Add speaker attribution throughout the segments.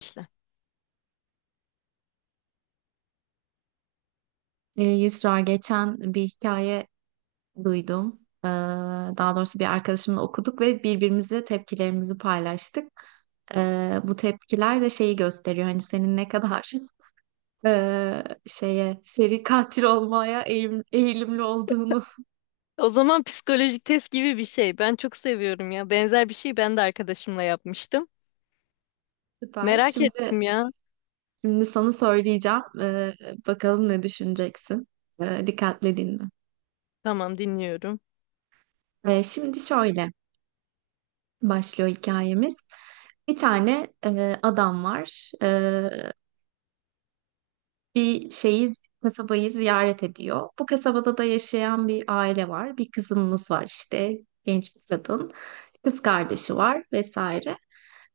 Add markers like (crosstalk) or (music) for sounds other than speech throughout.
Speaker 1: İşte.
Speaker 2: Yusra geçen bir hikaye duydum. Ee, Daha doğrusu bir arkadaşımla okuduk ve birbirimize tepkilerimizi paylaştık. Bu tepkiler de şeyi gösteriyor. Hani senin ne kadar (laughs) şeye seri katil olmaya eğilimli olduğunu.
Speaker 1: O zaman psikolojik test gibi bir şey. Ben çok seviyorum ya. Benzer bir şey ben de arkadaşımla yapmıştım.
Speaker 2: (laughs) Süper.
Speaker 1: Merak
Speaker 2: Şimdi
Speaker 1: ettim ya.
Speaker 2: şimdi sana söyleyeceğim. Bakalım ne düşüneceksin. Dikkatle dinle.
Speaker 1: Tamam, dinliyorum.
Speaker 2: Şimdi şöyle başlıyor hikayemiz. Bir tane adam var. Bir şeyi, kasabayı ziyaret ediyor. Bu kasabada da yaşayan bir aile var. Bir kızımız var işte, genç bir kadın. Kız kardeşi var vesaire.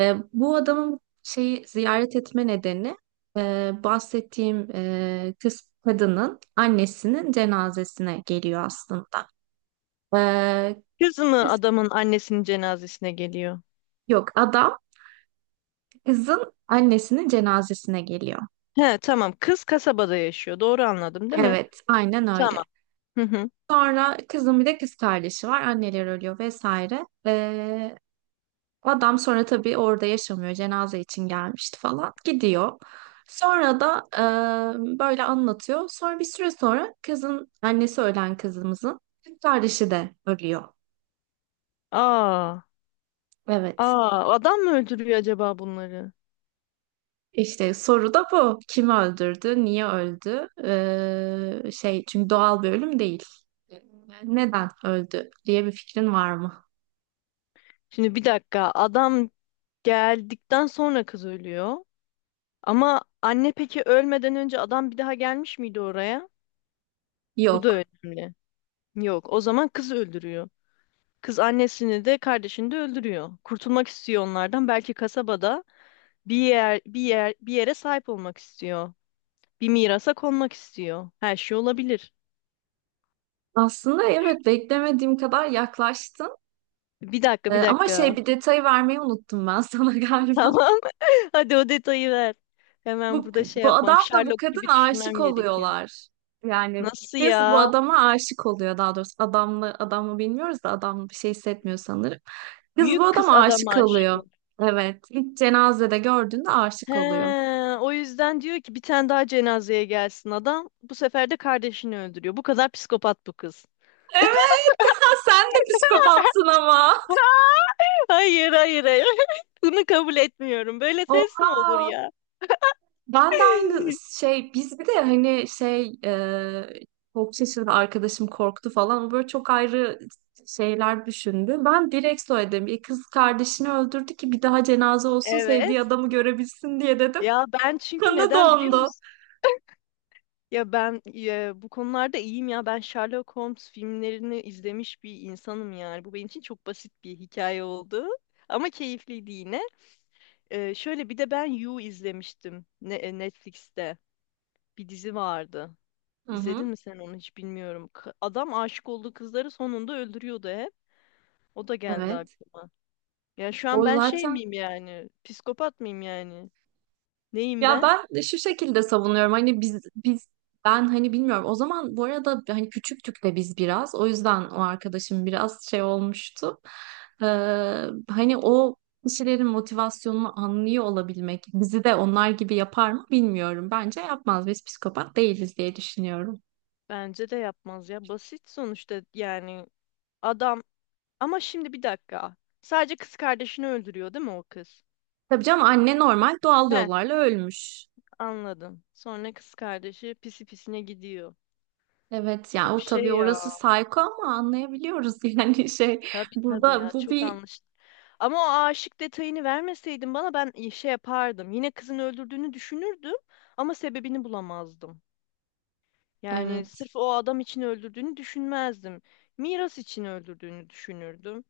Speaker 2: Bu adamın şeyi ziyaret etme nedeni bahsettiğim kız kadının annesinin cenazesine geliyor aslında. E,
Speaker 1: Kız mı
Speaker 2: Kız,
Speaker 1: adamın annesinin cenazesine geliyor?
Speaker 2: yok adam kızın annesinin cenazesine geliyor.
Speaker 1: He, tamam. Kız kasabada yaşıyor. Doğru anladım değil mi?
Speaker 2: Evet, aynen öyle.
Speaker 1: Tamam. Hı hı.
Speaker 2: Sonra kızın bir de kız kardeşi var. Anneler ölüyor vesaire. Adam sonra tabii orada yaşamıyor. Cenaze için gelmişti falan. Gidiyor. Sonra da böyle anlatıyor. Sonra bir süre sonra kızın annesi ölen kızımızın kız kardeşi de ölüyor.
Speaker 1: Aa,
Speaker 2: Evet.
Speaker 1: aa, adam mı öldürüyor acaba bunları?
Speaker 2: İşte soru da bu. Kim öldürdü? Niye öldü? Şey çünkü doğal bir ölüm değil. Neden öldü diye bir fikrin var mı?
Speaker 1: Şimdi bir dakika. Adam geldikten sonra kız ölüyor. Ama anne peki ölmeden önce adam bir daha gelmiş miydi oraya? Bu da
Speaker 2: Yok.
Speaker 1: önemli. Yok, o zaman kız öldürüyor. Kız annesini de kardeşini de öldürüyor. Kurtulmak istiyor onlardan. Belki kasabada bir yere sahip olmak istiyor. Bir mirasa konmak istiyor. Her şey olabilir.
Speaker 2: Aslında evet beklemediğim kadar yaklaştın.
Speaker 1: Bir dakika, bir
Speaker 2: Ama
Speaker 1: dakika.
Speaker 2: şey bir detayı vermeyi unuttum ben (laughs) sana
Speaker 1: (laughs)
Speaker 2: galiba.
Speaker 1: Tamam. (laughs) Hadi o detayı ver. Hemen
Speaker 2: Bu,
Speaker 1: burada şey
Speaker 2: bu
Speaker 1: yapmam.
Speaker 2: adamla bu
Speaker 1: Sherlock
Speaker 2: kadın
Speaker 1: gibi
Speaker 2: aşık
Speaker 1: düşünmem gerekiyor.
Speaker 2: oluyorlar. Yani
Speaker 1: Nasıl
Speaker 2: kız bu
Speaker 1: ya?
Speaker 2: adama aşık oluyor daha doğrusu. Adamla adamı bilmiyoruz da adam bir şey hissetmiyor sanırım. Kız bu
Speaker 1: Büyük kız
Speaker 2: adama
Speaker 1: adama
Speaker 2: aşık
Speaker 1: aşık
Speaker 2: oluyor.
Speaker 1: oluyor.
Speaker 2: Evet. ilk cenazede gördüğünde
Speaker 1: He,
Speaker 2: aşık oluyor.
Speaker 1: o yüzden diyor ki bir tane daha cenazeye gelsin adam. Bu sefer de kardeşini öldürüyor. Bu kadar psikopat bu kız.
Speaker 2: Evet, sen de psikopatsın ama.
Speaker 1: Hayır, hayır, hayır. (laughs) Bunu kabul etmiyorum. Böyle test mi olur
Speaker 2: Oha.
Speaker 1: ya?
Speaker 2: Ben de aynı
Speaker 1: (laughs)
Speaker 2: şey biz bir de hani şey çok şaşırdı arkadaşım korktu falan o böyle çok ayrı şeyler düşündü. Ben direkt söyledim bir kız kardeşini öldürdü ki bir daha cenaze olsun sevdiği
Speaker 1: Evet.
Speaker 2: adamı görebilsin diye dedim.
Speaker 1: Ya ben,
Speaker 2: (laughs)
Speaker 1: çünkü
Speaker 2: Kanı
Speaker 1: neden biliyor
Speaker 2: dondu.
Speaker 1: musun? Ya ben bu konularda iyiyim ya. Ben Sherlock Holmes filmlerini izlemiş bir insanım yani. Bu benim için çok basit bir hikaye oldu. Ama keyifliydi yine. Şöyle bir de ben You izlemiştim Netflix'te. Bir dizi vardı.
Speaker 2: Hı
Speaker 1: İzledin
Speaker 2: hı.
Speaker 1: mi sen onu hiç bilmiyorum. Adam aşık olduğu kızları sonunda öldürüyordu hep. O da geldi
Speaker 2: Evet.
Speaker 1: aklıma. Ya şu an
Speaker 2: O
Speaker 1: ben şey
Speaker 2: zaten
Speaker 1: miyim yani? Psikopat mıyım yani? Neyim
Speaker 2: ya
Speaker 1: ben?
Speaker 2: ben de şu şekilde savunuyorum hani biz ben hani bilmiyorum o zaman bu arada hani küçüktük de biz biraz o yüzden o arkadaşım biraz şey olmuştu. Ee, Hani o kişilerin motivasyonunu anlıyor olabilmek bizi de onlar gibi yapar mı bilmiyorum. Bence yapmaz biz psikopat değiliz diye düşünüyorum.
Speaker 1: Bence de yapmaz ya. Basit sonuçta yani adam. Ama şimdi bir dakika. Sadece kız kardeşini öldürüyor değil mi o kız?
Speaker 2: Tabii canım anne normal doğal
Speaker 1: He,
Speaker 2: yollarla ölmüş.
Speaker 1: anladım. Sonra kız kardeşi pisi pisine gidiyor.
Speaker 2: Evet yani
Speaker 1: Çok
Speaker 2: o
Speaker 1: şey
Speaker 2: tabii
Speaker 1: ya.
Speaker 2: orası sayko ama anlayabiliyoruz (laughs) yani şey
Speaker 1: Tabii tabii
Speaker 2: burada
Speaker 1: ya.
Speaker 2: bu
Speaker 1: Çok
Speaker 2: bir
Speaker 1: anlaşıldı. Ama o aşık detayını vermeseydin bana ben şey yapardım. Yine kızın öldürdüğünü düşünürdüm ama sebebini bulamazdım. Yani
Speaker 2: evet.
Speaker 1: sırf o adam için öldürdüğünü düşünmezdim. Miras için öldürdüğünü düşünürdüm.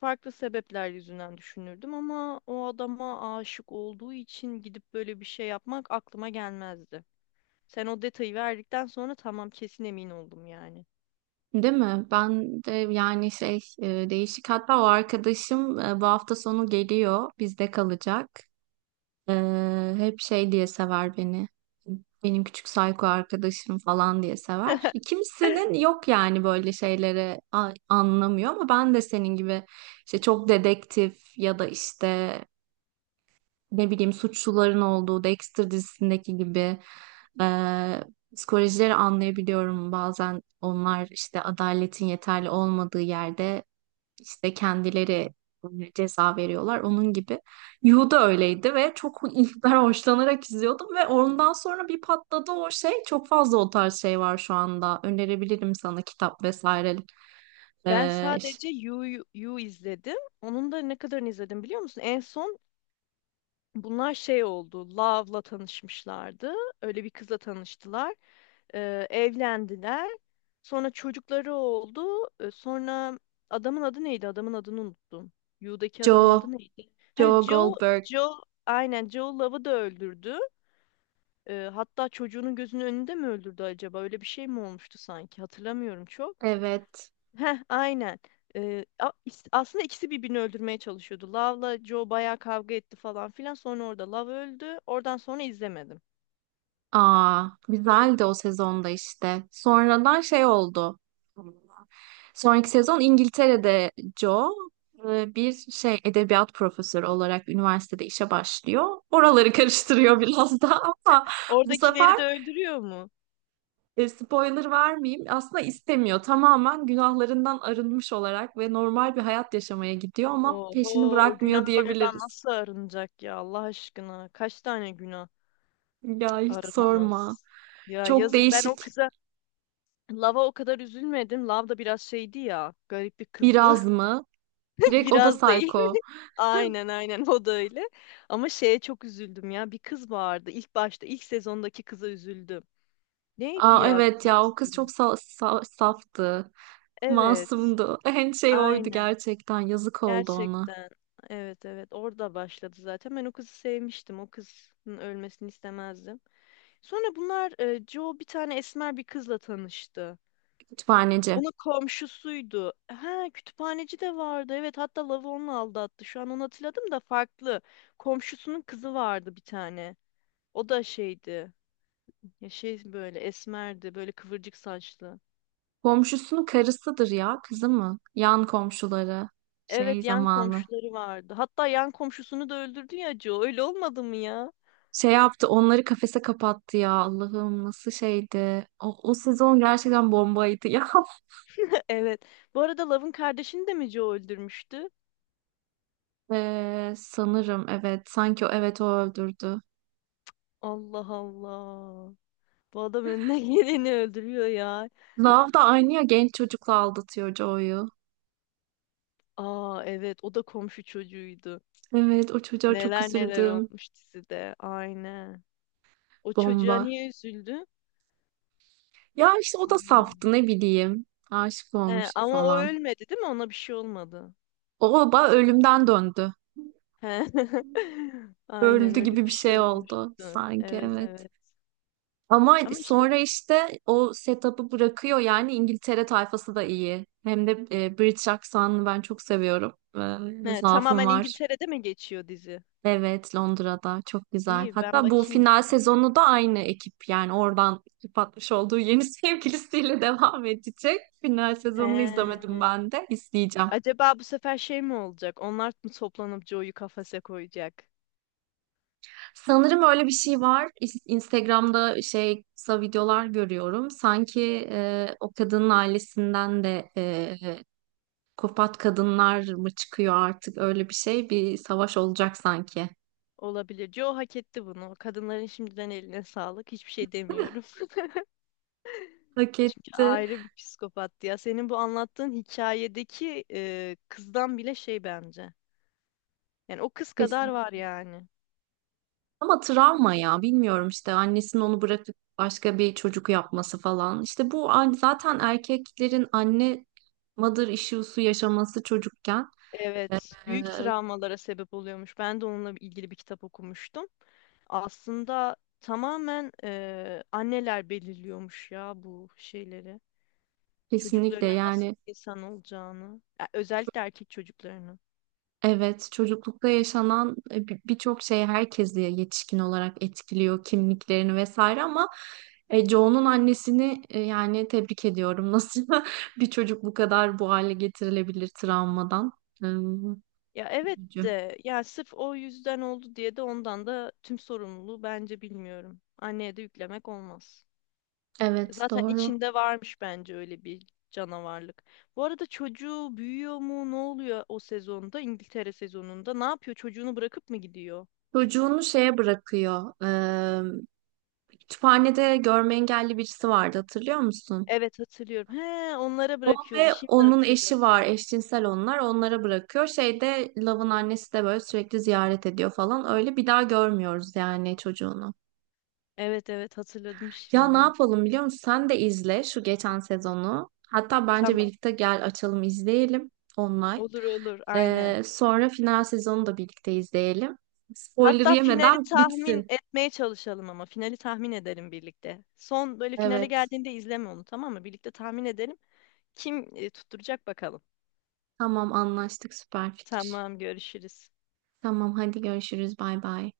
Speaker 1: Farklı sebepler yüzünden düşünürdüm ama o adama aşık olduğu için gidip böyle bir şey yapmak aklıma gelmezdi. Sen o detayı verdikten sonra tamam, kesin emin oldum yani.
Speaker 2: Değil mi? Ben de yani şey değişik hatta o arkadaşım bu hafta sonu geliyor bizde kalacak. Hep şey diye sever beni. Benim küçük psycho arkadaşım falan diye sever.
Speaker 1: (laughs)
Speaker 2: Kimsenin yok yani böyle şeyleri anlamıyor ama ben de senin gibi işte çok dedektif ya da işte ne bileyim suçluların olduğu Dexter dizisindeki gibi e, psikolojileri anlayabiliyorum. Bazen onlar işte adaletin yeterli olmadığı yerde işte kendileri ceza veriyorlar. Onun gibi Yu da öyleydi ve çok (laughs) ilkler hoşlanarak izliyordum ve ondan sonra bir patladı o şey. Çok fazla o tarz şey var şu anda. Önerebilirim sana kitap vesaire.
Speaker 1: Ben
Speaker 2: E,
Speaker 1: sadece You, You izledim. Onun da ne kadarını izledim biliyor musun? En son bunlar şey oldu. Love'la tanışmışlardı. Öyle bir kızla tanıştılar. Evlendiler. Sonra çocukları oldu. Sonra adamın adı neydi? Adamın adını unuttum. Yu'daki adamın adı
Speaker 2: Joe,
Speaker 1: neydi? Ha,
Speaker 2: Joe
Speaker 1: Joe,
Speaker 2: Goldberg.
Speaker 1: Joe, aynen Joe Love'ı da öldürdü. Hatta çocuğunun gözünün önünde mi öldürdü acaba? Öyle bir şey mi olmuştu sanki? Hatırlamıyorum çok.
Speaker 2: Evet.
Speaker 1: Heh, aynen. Aslında ikisi birbirini öldürmeye çalışıyordu. Love'la Joe bayağı kavga etti falan filan. Sonra orada Love öldü. Oradan sonra izlemedim.
Speaker 2: Aa, güzeldi o sezonda işte. Sonradan şey oldu. Sonraki sezon İngiltere'de Joe bir şey edebiyat profesörü olarak üniversitede işe başlıyor. Oraları (laughs) karıştırıyor biraz da (laughs) ama bu
Speaker 1: Oradakileri
Speaker 2: sefer
Speaker 1: de öldürüyor mu?
Speaker 2: spoiler vermeyeyim. Aslında istemiyor. Tamamen günahlarından arınmış olarak ve normal bir hayat yaşamaya gidiyor ama peşini
Speaker 1: Oho, o
Speaker 2: bırakmıyor
Speaker 1: günahlardan
Speaker 2: diyebiliriz.
Speaker 1: nasıl arınacak ya Allah aşkına? Kaç tane günah
Speaker 2: Ya hiç sorma.
Speaker 1: arınamaz? Ya
Speaker 2: Çok
Speaker 1: yazık, ben o
Speaker 2: değişik.
Speaker 1: kıza Lava o kadar üzülmedim. Lav da biraz şeydi ya. Garip bir kızdı.
Speaker 2: Biraz mı?
Speaker 1: (laughs)
Speaker 2: Direkt o da
Speaker 1: Biraz değil.
Speaker 2: psycho.
Speaker 1: (laughs) Aynen aynen o da öyle. Ama şeye çok üzüldüm ya. Bir kız vardı. İlk başta ilk sezondaki kıza üzüldüm. Neydi
Speaker 2: Aa,
Speaker 1: ya
Speaker 2: evet
Speaker 1: kızın
Speaker 2: ya o kız çok
Speaker 1: ismi?
Speaker 2: saftı.
Speaker 1: Evet.
Speaker 2: Masumdu. En şey oydu
Speaker 1: Aynen.
Speaker 2: gerçekten. Yazık oldu ona.
Speaker 1: Gerçekten. Evet, evet, orada başladı zaten. Ben o kızı sevmiştim. O kızın ölmesini istemezdim. Sonra bunlar Joe bir tane esmer bir kızla tanıştı.
Speaker 2: Kütüphaneci.
Speaker 1: Onun komşusuydu. Ha, kütüphaneci de vardı. Evet, hatta Lav'ı onunla aldattı. Şu an onu hatırladım da farklı. Komşusunun kızı vardı bir tane. O da şeydi. Ya şey böyle esmerdi. Böyle kıvırcık saçlı.
Speaker 2: Komşusunun karısıdır ya kızı mı? Yan komşuları. Şey
Speaker 1: Evet, yan
Speaker 2: zamanı.
Speaker 1: komşuları vardı. Hatta yan komşusunu da öldürdü ya Joe. Öyle olmadı mı ya?
Speaker 2: Şey yaptı onları kafese kapattı ya Allah'ım nasıl şeydi. O sezon gerçekten bombaydı ya. (laughs)
Speaker 1: Evet. Bu arada Love'ın kardeşini de mi Joe öldürmüştü?
Speaker 2: Sanırım evet sanki o evet o öldürdü.
Speaker 1: Allah Allah. Bu adam önüne (laughs) geleni öldürüyor ya.
Speaker 2: Love da aynı ya genç çocukla aldatıyor Joy'u.
Speaker 1: Aa evet, o da komşu çocuğuydu.
Speaker 2: Evet o çocuğa çok
Speaker 1: Neler neler
Speaker 2: üzüldüm.
Speaker 1: olmuş dizide. Aynen. O çocuğa
Speaker 2: Bomba.
Speaker 1: niye üzüldü?
Speaker 2: Ya işte o da
Speaker 1: Anlamadım.
Speaker 2: saftı ne bileyim. Aşık
Speaker 1: He,
Speaker 2: olmuş
Speaker 1: ama o
Speaker 2: falan.
Speaker 1: ölmedi değil mi? Ona bir şey olmadı.
Speaker 2: O da ölümden döndü.
Speaker 1: He. (laughs) Aynen
Speaker 2: Öldü
Speaker 1: öyle bir
Speaker 2: gibi bir
Speaker 1: şey
Speaker 2: şey oldu
Speaker 1: olmuştu.
Speaker 2: sanki
Speaker 1: Evet,
Speaker 2: evet.
Speaker 1: evet.
Speaker 2: Ama
Speaker 1: Ama işte
Speaker 2: sonra işte o setup'ı bırakıyor yani İngiltere tayfası da iyi. Hem de British aksanını ben çok seviyorum.
Speaker 1: he,
Speaker 2: Zaafım
Speaker 1: tamamen
Speaker 2: var.
Speaker 1: İngiltere'de mi geçiyor dizi?
Speaker 2: Evet Londra'da çok güzel.
Speaker 1: İyi, ben
Speaker 2: Hatta bu
Speaker 1: bakayım o
Speaker 2: final
Speaker 1: zaman.
Speaker 2: sezonu da aynı ekip yani oradan patmış olduğu yeni (laughs) sevgilisiyle devam edecek. Final
Speaker 1: He.
Speaker 2: sezonunu izlemedim ben de izleyeceğim.
Speaker 1: Acaba bu sefer şey mi olacak? Onlar mı toplanıp Joe'yu kafese koyacak?
Speaker 2: Sanırım öyle bir şey var. Instagram'da şey kısa videolar görüyorum. Sanki o kadının ailesinden de kopat kadınlar mı çıkıyor artık öyle bir şey. Bir savaş olacak sanki.
Speaker 1: Olabilir. Joe hak etti bunu. Kadınların şimdiden eline sağlık. Hiçbir şey demiyorum. (laughs)
Speaker 2: Hak
Speaker 1: Çünkü
Speaker 2: etti.
Speaker 1: ayrı bir psikopattı ya. Senin bu anlattığın hikayedeki kızdan bile şey bence. Yani o kız kadar
Speaker 2: Kesin.
Speaker 1: var yani.
Speaker 2: Ama travma ya bilmiyorum işte annesinin onu bırakıp başka bir çocuk yapması falan. İşte bu zaten erkeklerin anne mother issue'su yaşaması çocukken
Speaker 1: Evet, büyük
Speaker 2: e,
Speaker 1: travmalara sebep oluyormuş. Ben de onunla ilgili bir kitap okumuştum. Aslında tamamen anneler belirliyormuş ya bu şeyleri.
Speaker 2: kesinlikle
Speaker 1: Çocuklarının nasıl
Speaker 2: yani
Speaker 1: insan olacağını, ya özellikle erkek çocuklarını.
Speaker 2: evet, çocuklukta yaşanan birçok şey herkesi yetişkin olarak etkiliyor, kimliklerini vesaire ama Joe'nun annesini yani tebrik ediyorum. (laughs) Nasıl bir çocuk bu kadar bu hale getirilebilir travmadan? Hmm,
Speaker 1: Ya evet
Speaker 2: üzücü.
Speaker 1: de ya sırf o yüzden oldu diye de ondan da tüm sorumluluğu bence bilmiyorum. Anneye de yüklemek olmaz.
Speaker 2: Evet,
Speaker 1: Zaten
Speaker 2: doğru.
Speaker 1: içinde varmış bence öyle bir canavarlık. Bu arada çocuğu büyüyor mu? Ne oluyor o sezonda? İngiltere sezonunda ne yapıyor? Çocuğunu bırakıp mı gidiyor?
Speaker 2: Çocuğunu şeye bırakıyor. Kütüphanede görme engelli birisi vardı, hatırlıyor musun?
Speaker 1: Evet, hatırlıyorum. He, onlara
Speaker 2: O
Speaker 1: bırakıyordu.
Speaker 2: ve
Speaker 1: Şimdi
Speaker 2: onun
Speaker 1: hatırladım.
Speaker 2: eşi var. Eşcinsel onlar. Onlara bırakıyor. Şeyde Love'ın annesi de böyle sürekli ziyaret ediyor falan. Öyle bir daha görmüyoruz yani çocuğunu.
Speaker 1: Evet, evet, hatırladım
Speaker 2: Ya ne
Speaker 1: şimdi.
Speaker 2: yapalım biliyor musun? Sen de izle şu geçen sezonu. Hatta bence
Speaker 1: Tamam.
Speaker 2: birlikte gel açalım izleyelim online.
Speaker 1: Olur olur. Aynen.
Speaker 2: Sonra final sezonu da birlikte izleyelim. Spoiler
Speaker 1: Hatta finali
Speaker 2: yemeden
Speaker 1: tahmin
Speaker 2: bitsin.
Speaker 1: etmeye çalışalım ama finali tahmin edelim birlikte. Son böyle finale
Speaker 2: Evet.
Speaker 1: geldiğinde izleme onu, tamam mı? Birlikte tahmin edelim. Kim tutturacak bakalım.
Speaker 2: Tamam anlaştık süper fikir.
Speaker 1: Tamam, görüşürüz.
Speaker 2: Tamam hadi görüşürüz bay bay.